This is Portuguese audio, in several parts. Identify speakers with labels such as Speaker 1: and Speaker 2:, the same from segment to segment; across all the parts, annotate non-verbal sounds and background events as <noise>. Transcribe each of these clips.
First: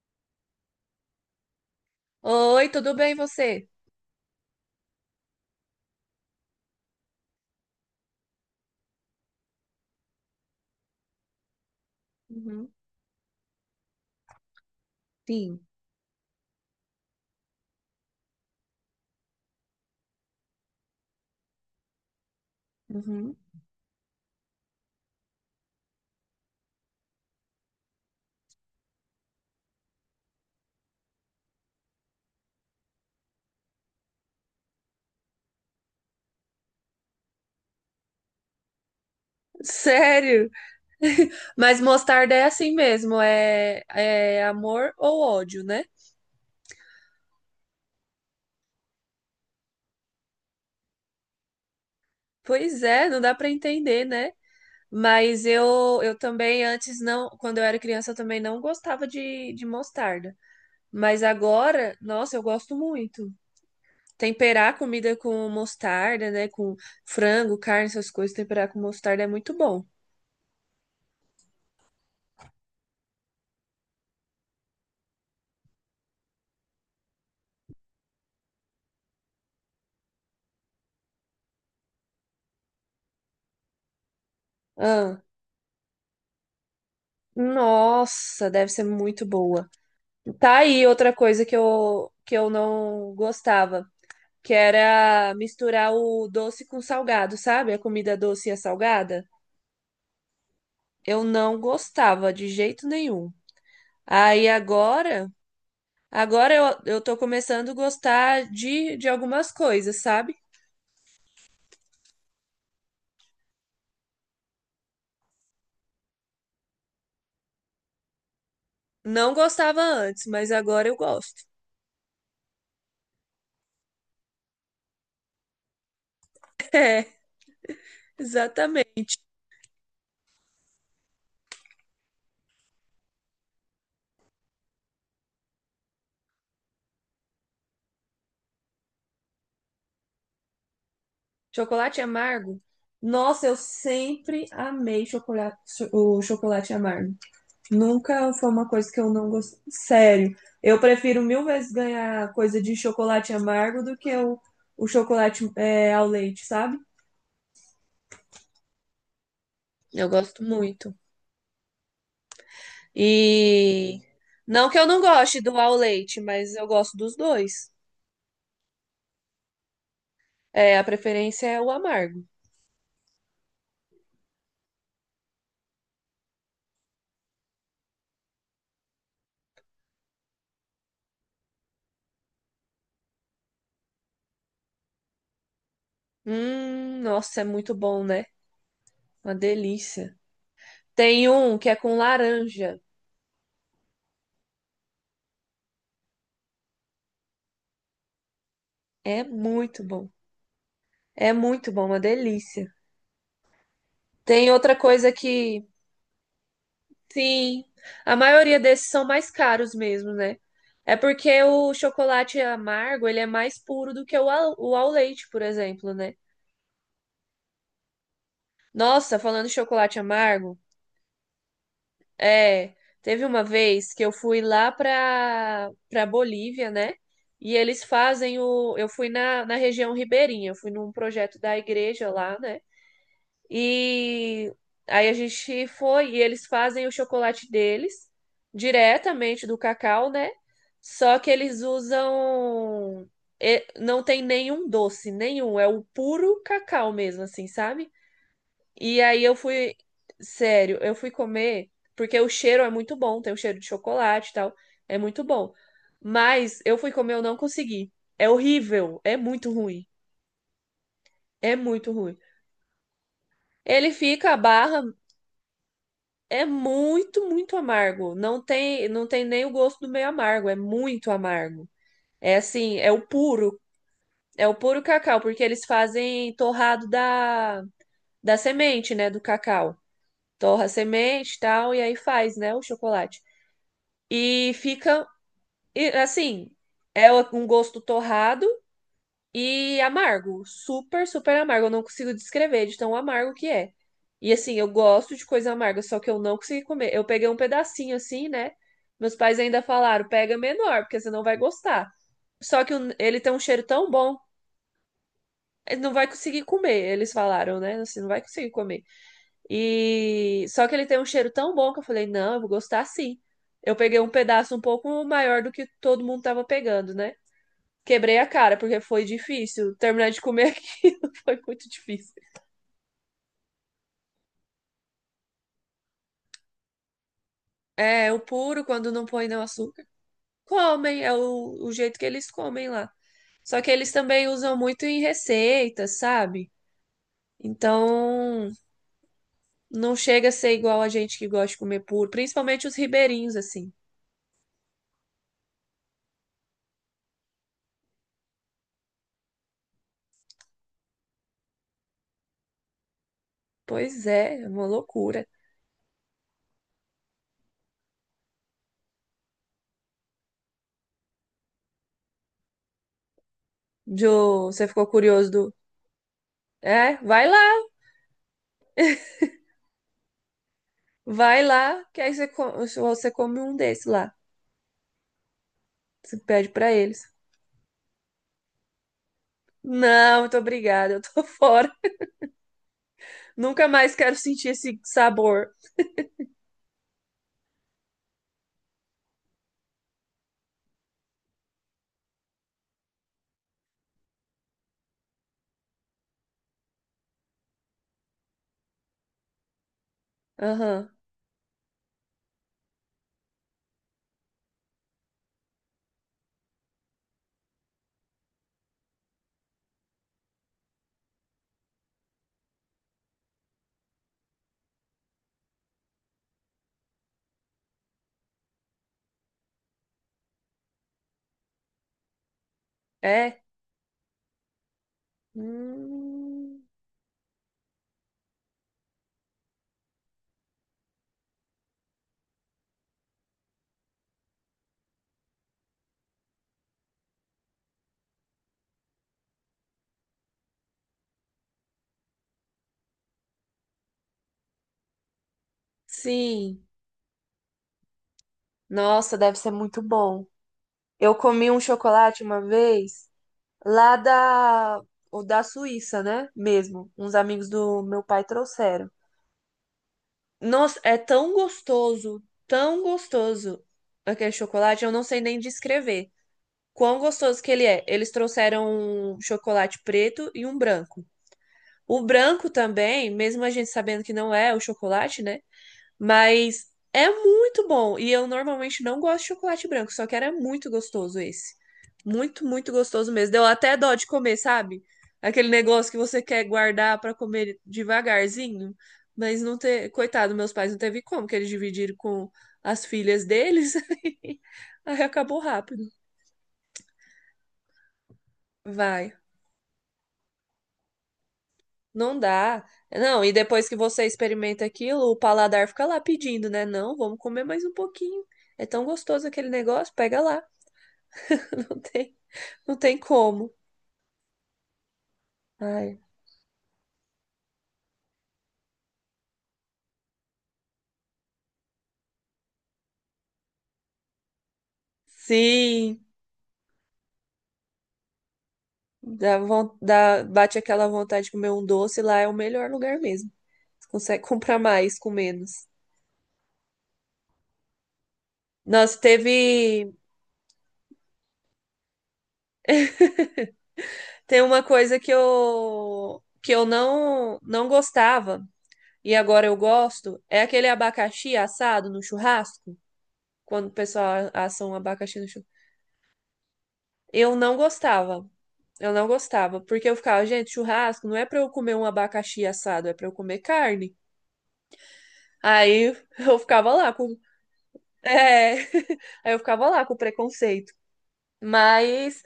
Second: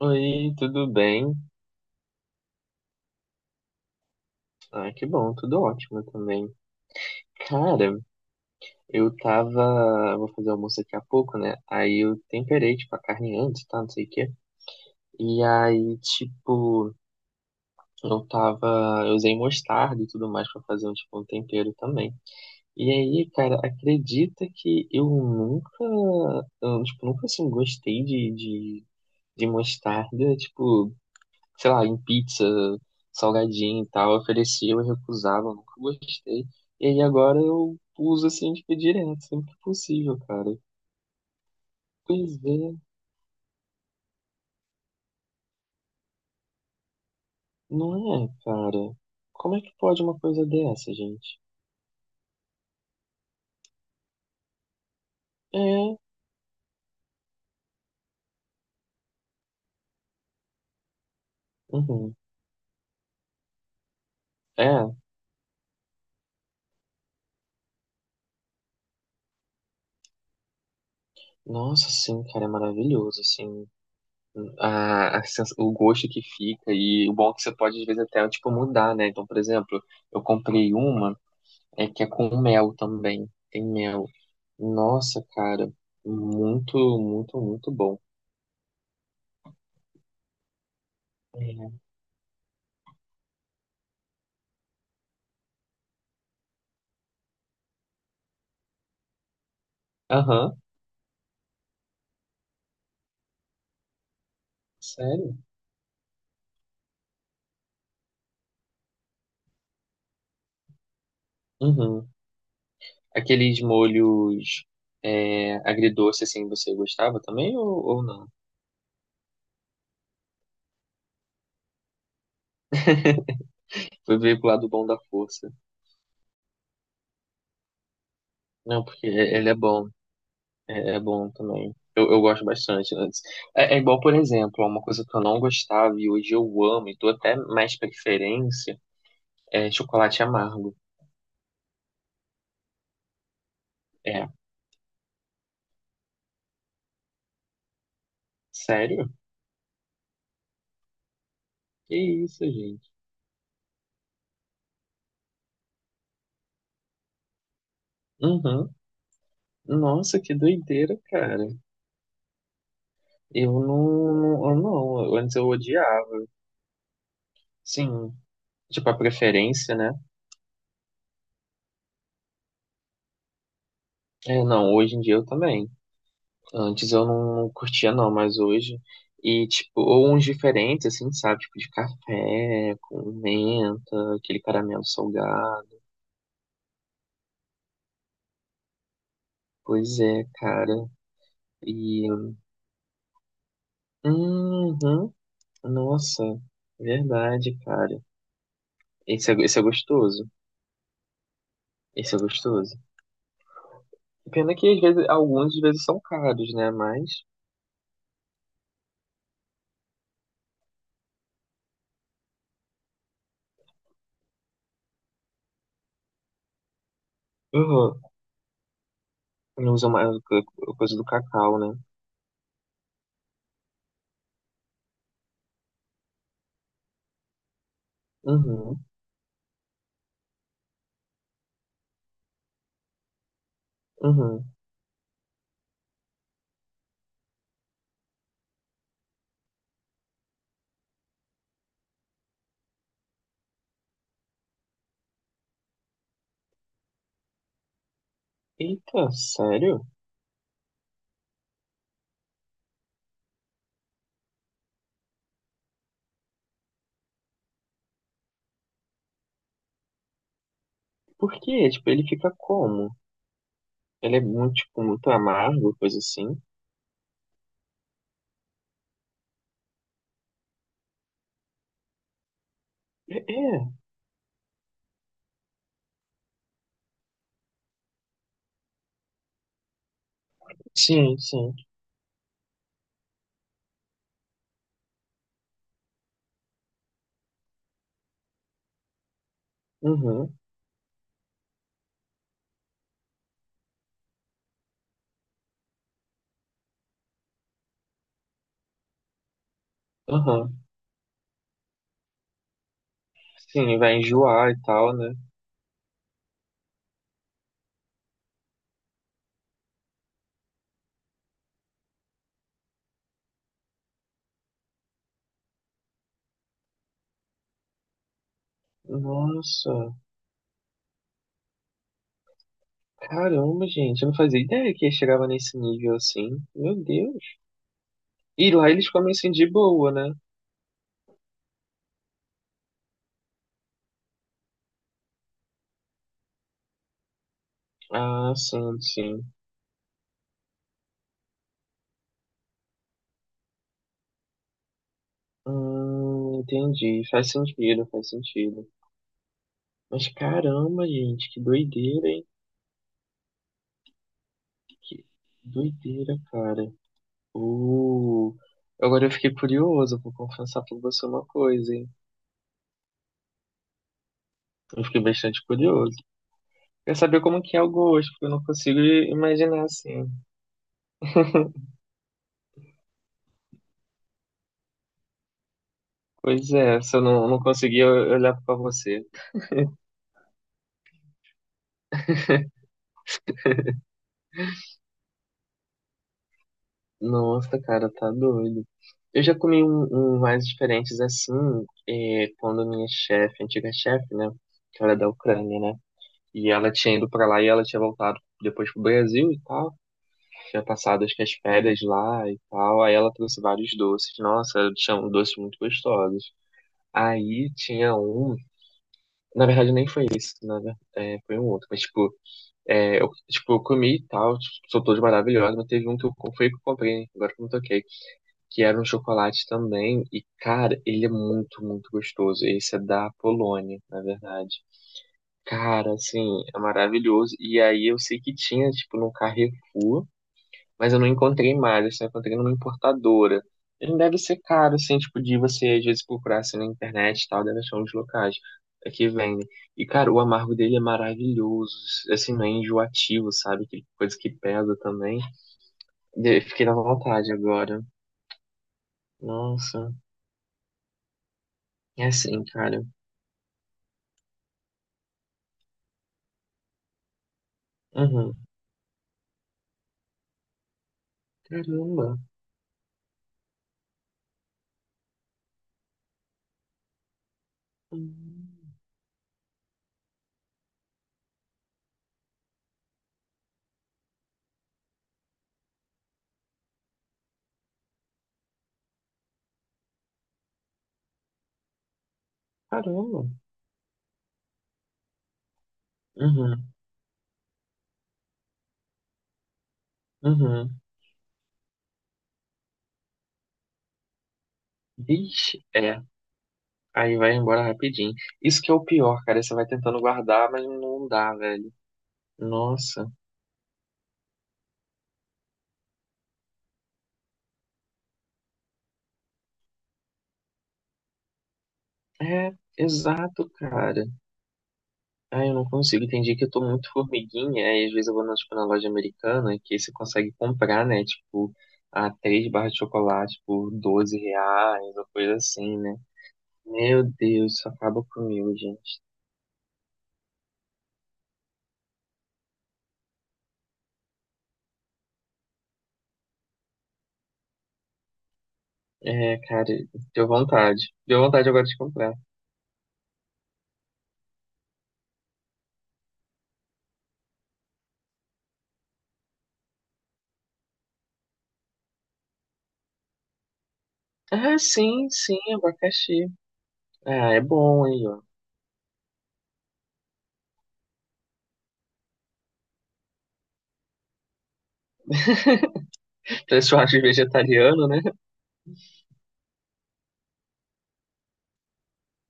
Speaker 1: Oi, tudo bem?
Speaker 2: Oi, tudo bem você?
Speaker 1: Ah, que bom, tudo ótimo também. Cara, eu tava. Eu Vou fazer almoço daqui a pouco, né? Aí eu
Speaker 2: Uhum.
Speaker 1: temperei, tipo, a carne antes, tá? Não sei o quê. E
Speaker 2: Sim.
Speaker 1: aí, tipo, eu tava. Eu usei mostarda e tudo mais pra fazer um, tipo, um tempero também. E aí,
Speaker 2: Uhum.
Speaker 1: cara, acredita que eu nunca. Eu, tipo, nunca assim gostei de mostarda, tipo. Sei lá, em pizza, salgadinho e tal, ofereciam e recusavam, nunca gostei. E aí agora eu uso assim, tipo, direto, sempre que possível,
Speaker 2: Sério?
Speaker 1: cara.
Speaker 2: <laughs> Mas mostarda
Speaker 1: Pois
Speaker 2: é assim
Speaker 1: é,
Speaker 2: mesmo, é amor ou ódio, né?
Speaker 1: não é, cara. Como é que pode uma coisa dessa, gente?
Speaker 2: Pois é, não dá pra entender, né? Mas
Speaker 1: É,
Speaker 2: eu também antes não, quando eu era criança eu também não gostava de mostarda. Mas agora,
Speaker 1: uhum.
Speaker 2: nossa, eu gosto muito. Temperar a
Speaker 1: É,
Speaker 2: comida com mostarda, né? Com frango, carne, essas coisas, temperar com mostarda é muito bom.
Speaker 1: nossa, sim, cara, é maravilhoso, assim. O gosto que fica, e o bom é que você pode, às vezes, até, tipo, mudar, né? Então, por exemplo, eu comprei uma que é com mel também. Tem mel.
Speaker 2: Ah,
Speaker 1: Nossa, cara, muito, muito, muito bom.
Speaker 2: nossa, deve ser muito boa. Tá aí outra coisa
Speaker 1: É.
Speaker 2: que eu não gostava, que era misturar o doce com salgado, sabe? A comida doce e a salgada.
Speaker 1: Aham,
Speaker 2: Eu não gostava de jeito nenhum. Aí agora,
Speaker 1: sério?
Speaker 2: agora eu tô começando a gostar de algumas coisas, sabe?
Speaker 1: Uhum. Aqueles molhos agridoce, assim, você gostava também ou não?
Speaker 2: Não gostava antes, mas agora eu gosto.
Speaker 1: Foi ver pro lado bom da força.
Speaker 2: <laughs> É,
Speaker 1: Não, porque
Speaker 2: exatamente.
Speaker 1: ele é bom, é bom também. Eu gosto bastante, né? É igual, por exemplo, uma coisa que eu não gostava e hoje eu amo e dou até mais preferência é chocolate amargo.
Speaker 2: Chocolate amargo? Nossa, eu
Speaker 1: É,
Speaker 2: sempre amei chocolate, o chocolate amargo. Nunca foi uma coisa que
Speaker 1: sério?
Speaker 2: eu não gostei. Sério, eu prefiro mil vezes
Speaker 1: Que
Speaker 2: ganhar
Speaker 1: isso,
Speaker 2: coisa de
Speaker 1: gente?
Speaker 2: chocolate amargo do que o chocolate ao leite, sabe?
Speaker 1: Uhum.
Speaker 2: Eu
Speaker 1: Nossa, que
Speaker 2: gosto
Speaker 1: doideira,
Speaker 2: muito.
Speaker 1: cara. Eu
Speaker 2: E
Speaker 1: não, não, eu
Speaker 2: não que eu não
Speaker 1: não, antes
Speaker 2: goste
Speaker 1: eu
Speaker 2: do ao leite,
Speaker 1: odiava.
Speaker 2: mas eu gosto dos dois.
Speaker 1: Sim, tipo a preferência, né?
Speaker 2: É, a preferência é o amargo.
Speaker 1: É, não, hoje em dia eu também. Antes eu não, não curtia não, mas hoje e tipo, ou uns diferentes assim, sabe, tipo de café com menta, aquele caramelo salgado.
Speaker 2: Nossa, é muito bom, né? Uma
Speaker 1: Pois
Speaker 2: delícia.
Speaker 1: é, cara.
Speaker 2: Tem um que é com
Speaker 1: E
Speaker 2: laranja.
Speaker 1: uhum, nossa, verdade, cara.
Speaker 2: É
Speaker 1: Esse é
Speaker 2: muito bom.
Speaker 1: gostoso.
Speaker 2: É muito bom, uma
Speaker 1: Esse é
Speaker 2: delícia.
Speaker 1: gostoso. Pena
Speaker 2: Tem
Speaker 1: que às
Speaker 2: outra
Speaker 1: vezes
Speaker 2: coisa
Speaker 1: alguns às
Speaker 2: que
Speaker 1: vezes são caros, né? Mas
Speaker 2: sim, a maioria desses são mais caros mesmo, né? É porque o chocolate amargo, ele é mais puro do que o ao leite, por exemplo, né?
Speaker 1: uhum.
Speaker 2: Nossa, falando em
Speaker 1: Não usa
Speaker 2: chocolate
Speaker 1: mais a
Speaker 2: amargo,
Speaker 1: co- coisa do cacau, né?
Speaker 2: é, teve uma vez que eu fui lá pra Bolívia, né? E eles fazem o,
Speaker 1: Uhum,
Speaker 2: eu fui na região ribeirinha, eu fui num projeto da igreja lá, né?
Speaker 1: uhum.
Speaker 2: E aí a gente foi e eles fazem o chocolate deles diretamente do cacau, né? Só que eles usam. Não tem nenhum doce, nenhum. É o puro cacau mesmo, assim, sabe? E
Speaker 1: Eita,
Speaker 2: aí eu fui.
Speaker 1: sério?
Speaker 2: Sério, eu fui comer, porque o cheiro é muito bom, tem o cheiro de chocolate e tal. É muito bom. Mas eu fui comer, eu não consegui. É horrível, é muito ruim.
Speaker 1: Por
Speaker 2: É
Speaker 1: quê? Tipo,
Speaker 2: muito
Speaker 1: ele
Speaker 2: ruim.
Speaker 1: fica como?
Speaker 2: Ele
Speaker 1: Ele é
Speaker 2: fica a
Speaker 1: muito, tipo,
Speaker 2: barra
Speaker 1: muito amargo, coisa assim?
Speaker 2: é muito, muito amargo. Não tem nem o gosto do meio amargo, é muito amargo. É assim,
Speaker 1: É, é.
Speaker 2: é o puro cacau, porque eles fazem torrado da semente, né, do cacau. Torra a
Speaker 1: Sim,
Speaker 2: semente e
Speaker 1: sim.
Speaker 2: tal, e aí faz, né, o chocolate. E fica, e, assim, é um gosto torrado, e
Speaker 1: Uhum,
Speaker 2: amargo, super, super amargo. Eu não consigo descrever de tão amargo que é. E assim, eu gosto de coisa amarga, só que eu não consegui comer. Eu peguei um pedacinho assim, né? Meus pais ainda falaram, pega
Speaker 1: uhum.
Speaker 2: menor, porque você não vai gostar. Ele tem um cheiro
Speaker 1: Sim,
Speaker 2: tão
Speaker 1: vai
Speaker 2: bom,
Speaker 1: enjoar e tal, né?
Speaker 2: ele não vai conseguir comer, eles falaram, né? Assim, não vai conseguir comer. E só que ele tem um cheiro tão bom que eu falei, não, eu vou gostar sim. Eu peguei um pedaço um pouco maior do que todo mundo tava pegando, né? Quebrei a cara, porque foi
Speaker 1: Nossa,
Speaker 2: difícil. Terminar de comer aquilo <laughs> foi muito difícil.
Speaker 1: caramba, gente, eu não fazia ideia que chegava nesse nível assim. Meu Deus.
Speaker 2: É, o
Speaker 1: E
Speaker 2: puro,
Speaker 1: lá eles
Speaker 2: quando
Speaker 1: comem
Speaker 2: não
Speaker 1: assim
Speaker 2: põe não
Speaker 1: de
Speaker 2: açúcar.
Speaker 1: boa, né?
Speaker 2: Comem, é o jeito que eles comem lá. Só que eles também usam muito em receitas, sabe?
Speaker 1: Ah,
Speaker 2: Então,
Speaker 1: sim, sim.
Speaker 2: não chega a ser igual a gente que gosta de comer puro, principalmente os ribeirinhos, assim.
Speaker 1: Entendi. Faz sentido, faz sentido. Mas caramba, gente, que doideira, hein?
Speaker 2: Pois é, é uma
Speaker 1: Que
Speaker 2: loucura.
Speaker 1: doideira, cara. Uh, Agora eu fiquei curioso, vou confessar pra você uma coisa, hein?
Speaker 2: Jo, você
Speaker 1: Eu
Speaker 2: ficou
Speaker 1: fiquei
Speaker 2: curioso
Speaker 1: bastante
Speaker 2: do.
Speaker 1: curioso. Quer
Speaker 2: É,
Speaker 1: saber como que é o gosto, porque eu não consigo imaginar assim.
Speaker 2: vai lá, que aí você, você come um desse lá. Você
Speaker 1: Pois
Speaker 2: pede pra
Speaker 1: é, se eu
Speaker 2: eles.
Speaker 1: não, não conseguir eu pra você.
Speaker 2: Não, muito obrigada, eu tô <laughs> fora. Nunca mais quero sentir esse sabor.
Speaker 1: Nossa, cara, tá doido. Eu já comi um mais diferentes assim, quando minha chefe, antiga chefe, né? Que ela é da Ucrânia, né? E ela tinha ido pra lá e ela tinha voltado depois pro Brasil e tal. Tinha
Speaker 2: Aham.
Speaker 1: passado acho que as férias lá e tal. Aí ela trouxe vários doces. Nossa, tinha doces muito gostosos. Aí tinha um. Na verdade, nem foi esse, foi um outro. Mas, tipo, eu comi e tal, tipo, são todos maravilhosos, mas teve um que foi que eu comprei, né? Agora que eu me toquei, que era um chocolate também. E, cara, ele é muito, muito gostoso. Esse é da
Speaker 2: É?
Speaker 1: Polônia, na verdade. Cara, assim, é
Speaker 2: Hum,
Speaker 1: maravilhoso. E aí eu sei que tinha, tipo, no Carrefour. Mas eu não encontrei mais, eu só encontrei numa importadora. Ele deve ser caro, assim, tipo, de você às vezes procurar assim na internet e tal, deve achar uns locais que vendem. E, cara, o amargo dele é maravilhoso, assim, não é enjoativo, sabe? Que coisa que pesa também. De- fiquei
Speaker 2: sim.
Speaker 1: na vontade agora.
Speaker 2: Nossa, deve ser muito
Speaker 1: Nossa,
Speaker 2: bom. Eu comi um
Speaker 1: é
Speaker 2: chocolate
Speaker 1: assim,
Speaker 2: uma
Speaker 1: cara.
Speaker 2: vez lá da, o da Suíça, né? Mesmo. Uns amigos do meu pai
Speaker 1: Uhum.
Speaker 2: trouxeram. Nossa, é
Speaker 1: Caramba.
Speaker 2: tão gostoso aquele chocolate. Eu não sei nem descrever quão gostoso que ele é. Eles
Speaker 1: Hum,
Speaker 2: trouxeram um chocolate preto e um branco. O branco também, mesmo a gente sabendo que não é o chocolate, né? Mas é muito bom. E eu normalmente não gosto de chocolate branco, só que era muito gostoso esse. Muito, muito gostoso
Speaker 1: Caramba.
Speaker 2: mesmo. Deu até dó de comer, sabe? Aquele negócio que você quer
Speaker 1: Uhum.
Speaker 2: guardar pra comer devagarzinho, mas não ter. Coitado, meus pais
Speaker 1: Uhum.
Speaker 2: não teve como, que eles dividiram com as filhas deles. <laughs> Aí acabou
Speaker 1: Vixe,
Speaker 2: rápido.
Speaker 1: é. Aí vai embora rapidinho. Isso que é o
Speaker 2: Vai.
Speaker 1: pior, cara. Você vai tentando guardar, mas não dá, velho.
Speaker 2: Não dá.
Speaker 1: Nossa,
Speaker 2: Não, e depois que você experimenta aquilo, o paladar fica lá pedindo, né? Não, vamos comer mais um pouquinho. É tão gostoso aquele negócio, pega lá. <laughs> Não tem,
Speaker 1: é,
Speaker 2: não tem
Speaker 1: exato,
Speaker 2: como.
Speaker 1: cara. Ah, eu não
Speaker 2: Ai.
Speaker 1: consigo. Tem dia que eu tô muito formiguinha, aí às vezes eu vou na, tipo, na loja americana, que você consegue comprar, né? Tipo, a três barras de chocolate por R$ 12, ou coisa assim, né?
Speaker 2: Sim,
Speaker 1: Meu Deus, isso acaba comigo, gente.
Speaker 2: bate aquela vontade de comer um doce, lá é o melhor lugar mesmo. Você consegue <laughs> comprar mais com menos. Nossa,
Speaker 1: É, cara,
Speaker 2: teve,
Speaker 1: deu vontade. Deu vontade agora de comprar.
Speaker 2: tem uma coisa que eu não gostava e agora eu gosto, é aquele abacaxi assado no churrasco. Quando o pessoal
Speaker 1: Ah,
Speaker 2: assa um
Speaker 1: sim,
Speaker 2: abacaxi no
Speaker 1: sim,
Speaker 2: churrasco.
Speaker 1: abacaxi. Ah,
Speaker 2: Eu
Speaker 1: é
Speaker 2: não
Speaker 1: bom aí, ó.
Speaker 2: gostava. Eu não gostava, porque eu ficava, gente, churrasco não é pra eu comer um abacaxi assado, é pra eu comer carne. Aí <laughs> eu
Speaker 1: <laughs> Pra
Speaker 2: ficava lá
Speaker 1: churrasco
Speaker 2: com
Speaker 1: vegetariano, né?
Speaker 2: é, <laughs> aí eu ficava lá com preconceito. Mas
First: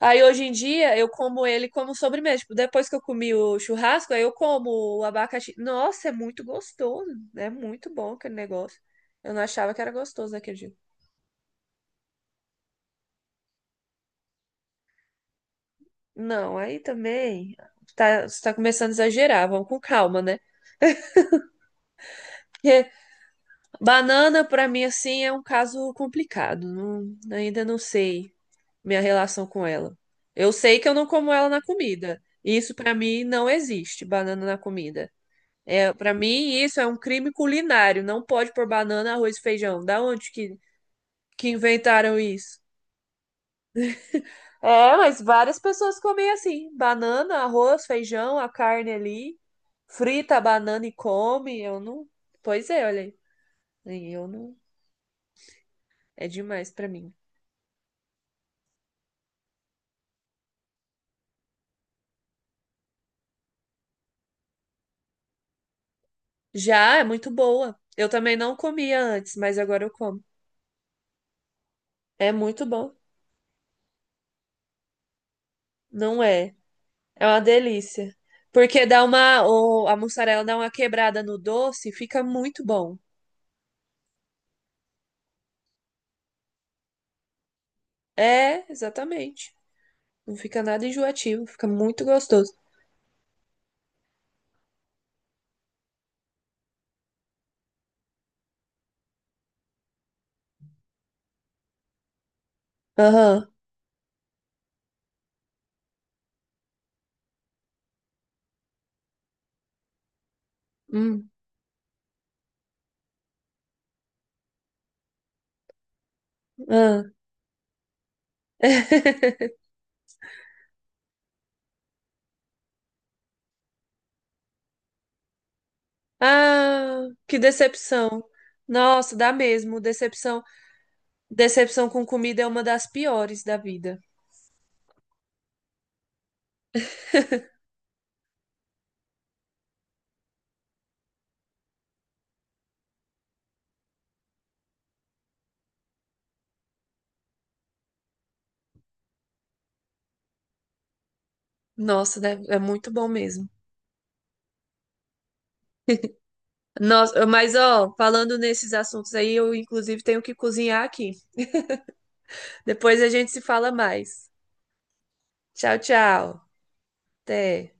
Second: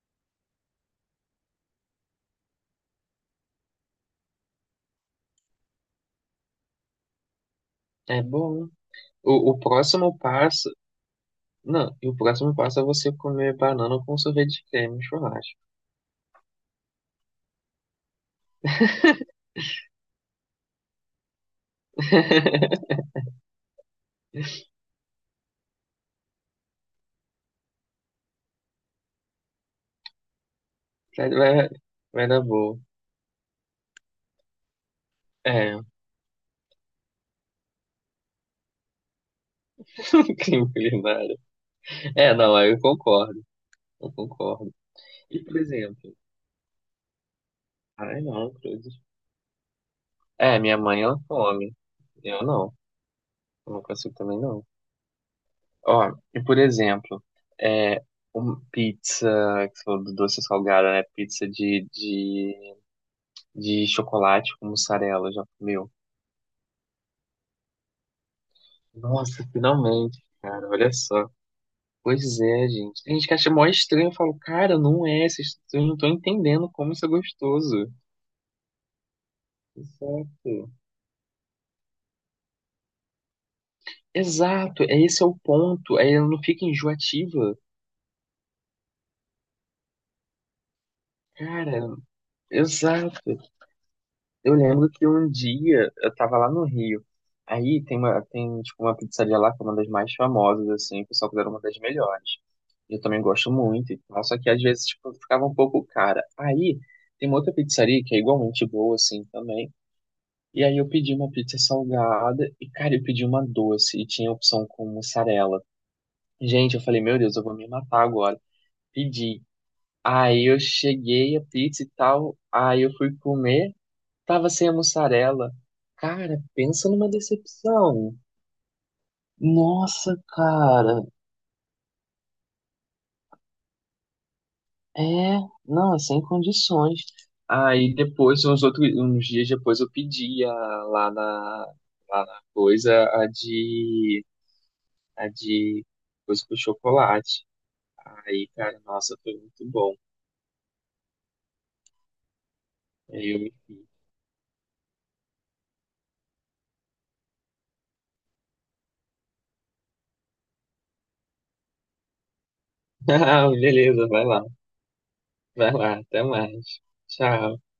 Speaker 2: aí hoje em dia eu como ele como sobremesa. Tipo, depois que eu comi o churrasco, aí eu como o abacaxi. Nossa, é muito gostoso, né? É muito bom
Speaker 1: É
Speaker 2: aquele
Speaker 1: bom.
Speaker 2: negócio. Eu não
Speaker 1: O
Speaker 2: achava que era
Speaker 1: próximo
Speaker 2: gostoso naquele
Speaker 1: passo
Speaker 2: dia.
Speaker 1: Não, e o próximo passo é você comer banana com sorvete de creme, no churrasco.
Speaker 2: Não, aí também tá, você tá começando a exagerar, vamos com calma, né?
Speaker 1: <laughs>
Speaker 2: Porque banana, pra mim, assim, é um caso complicado. Ainda não sei minha relação com ela. Eu sei que eu não
Speaker 1: Vai,
Speaker 2: como ela na
Speaker 1: vai,
Speaker 2: comida.
Speaker 1: vai dar
Speaker 2: Isso,
Speaker 1: boa.
Speaker 2: pra mim, não existe, banana na comida.
Speaker 1: É,
Speaker 2: É, para mim, isso é um crime culinário. Não pode pôr banana, arroz e feijão. Da onde
Speaker 1: <laughs> crime culinário.
Speaker 2: que inventaram
Speaker 1: É, não,
Speaker 2: isso?
Speaker 1: aí eu concordo, eu concordo.
Speaker 2: É, mas
Speaker 1: E, por
Speaker 2: várias pessoas
Speaker 1: exemplo,
Speaker 2: comem assim: banana, arroz,
Speaker 1: ai
Speaker 2: feijão, a
Speaker 1: não,
Speaker 2: carne
Speaker 1: cruzes.
Speaker 2: ali, frita a
Speaker 1: É, minha
Speaker 2: banana e
Speaker 1: mãe, ela
Speaker 2: come.
Speaker 1: come.
Speaker 2: Eu não.
Speaker 1: Eu
Speaker 2: Pois
Speaker 1: não,
Speaker 2: é, olha
Speaker 1: eu não
Speaker 2: aí.
Speaker 1: consigo
Speaker 2: Eu
Speaker 1: também
Speaker 2: não.
Speaker 1: não. Ó,
Speaker 2: É
Speaker 1: e por
Speaker 2: demais pra mim.
Speaker 1: exemplo, é, pizza, que você falou do doce salgada, né? Pizza de chocolate com mussarela, já comeu?
Speaker 2: Já é muito boa. Eu também não comia antes,
Speaker 1: Nossa,
Speaker 2: mas agora eu
Speaker 1: finalmente,
Speaker 2: como.
Speaker 1: cara, olha só.
Speaker 2: É
Speaker 1: Pois
Speaker 2: muito
Speaker 1: é,
Speaker 2: bom.
Speaker 1: gente. Tem gente que acha mó estranho. Eu falo, cara, não é. Vocês não estão
Speaker 2: Não é?
Speaker 1: entendendo como isso é
Speaker 2: É uma
Speaker 1: gostoso.
Speaker 2: delícia. Porque dá uma. A mussarela dá uma
Speaker 1: Exato.
Speaker 2: quebrada no doce, e fica muito bom.
Speaker 1: Exato. É, esse é o ponto. Aí ela não fica enjoativa.
Speaker 2: É, exatamente. Não fica nada enjoativo, fica
Speaker 1: Cara,
Speaker 2: muito gostoso.
Speaker 1: exato. Eu lembro que um dia eu tava lá no Rio. Aí tem uma, tem, tipo, uma pizzaria lá que é uma das mais famosas, assim. O pessoal considera uma das melhores. Eu também
Speaker 2: Aham.
Speaker 1: gosto muito e tal. Só que às vezes, tipo, ficava um pouco cara. Aí tem uma outra pizzaria que é igualmente boa, assim, também. E aí eu pedi uma
Speaker 2: Hum,
Speaker 1: pizza salgada e, cara, eu pedi uma doce e tinha opção com mussarela. Gente, eu falei,
Speaker 2: ah.
Speaker 1: meu Deus, eu vou me matar agora.
Speaker 2: <laughs>
Speaker 1: Pedi. Aí eu cheguei a pizza e tal, aí eu fui comer, tava sem a mussarela. Cara, pensa
Speaker 2: Ah,
Speaker 1: numa
Speaker 2: que
Speaker 1: decepção.
Speaker 2: decepção. Nossa, dá mesmo.
Speaker 1: Nossa,
Speaker 2: Decepção,
Speaker 1: cara,
Speaker 2: decepção com comida é uma das piores da vida.
Speaker 1: é, não, é sem condições. Aí depois, uns outros, uns dias depois, eu pedi lá na, lá na coisa, a de coisa com chocolate. Aí, cara, nossa, foi muito bom.
Speaker 2: Nossa, deve- é muito bom
Speaker 1: Aí eu
Speaker 2: mesmo.
Speaker 1: me fiz.
Speaker 2: Nossa, mas ó, falando nesses assuntos aí, eu inclusive tenho que cozinhar aqui. Depois
Speaker 1: <laughs>
Speaker 2: a gente se
Speaker 1: Ah,
Speaker 2: fala
Speaker 1: beleza, vai
Speaker 2: mais.
Speaker 1: lá. Vai
Speaker 2: Tchau,
Speaker 1: lá, até
Speaker 2: tchau.
Speaker 1: mais. Tchau.
Speaker 2: Até.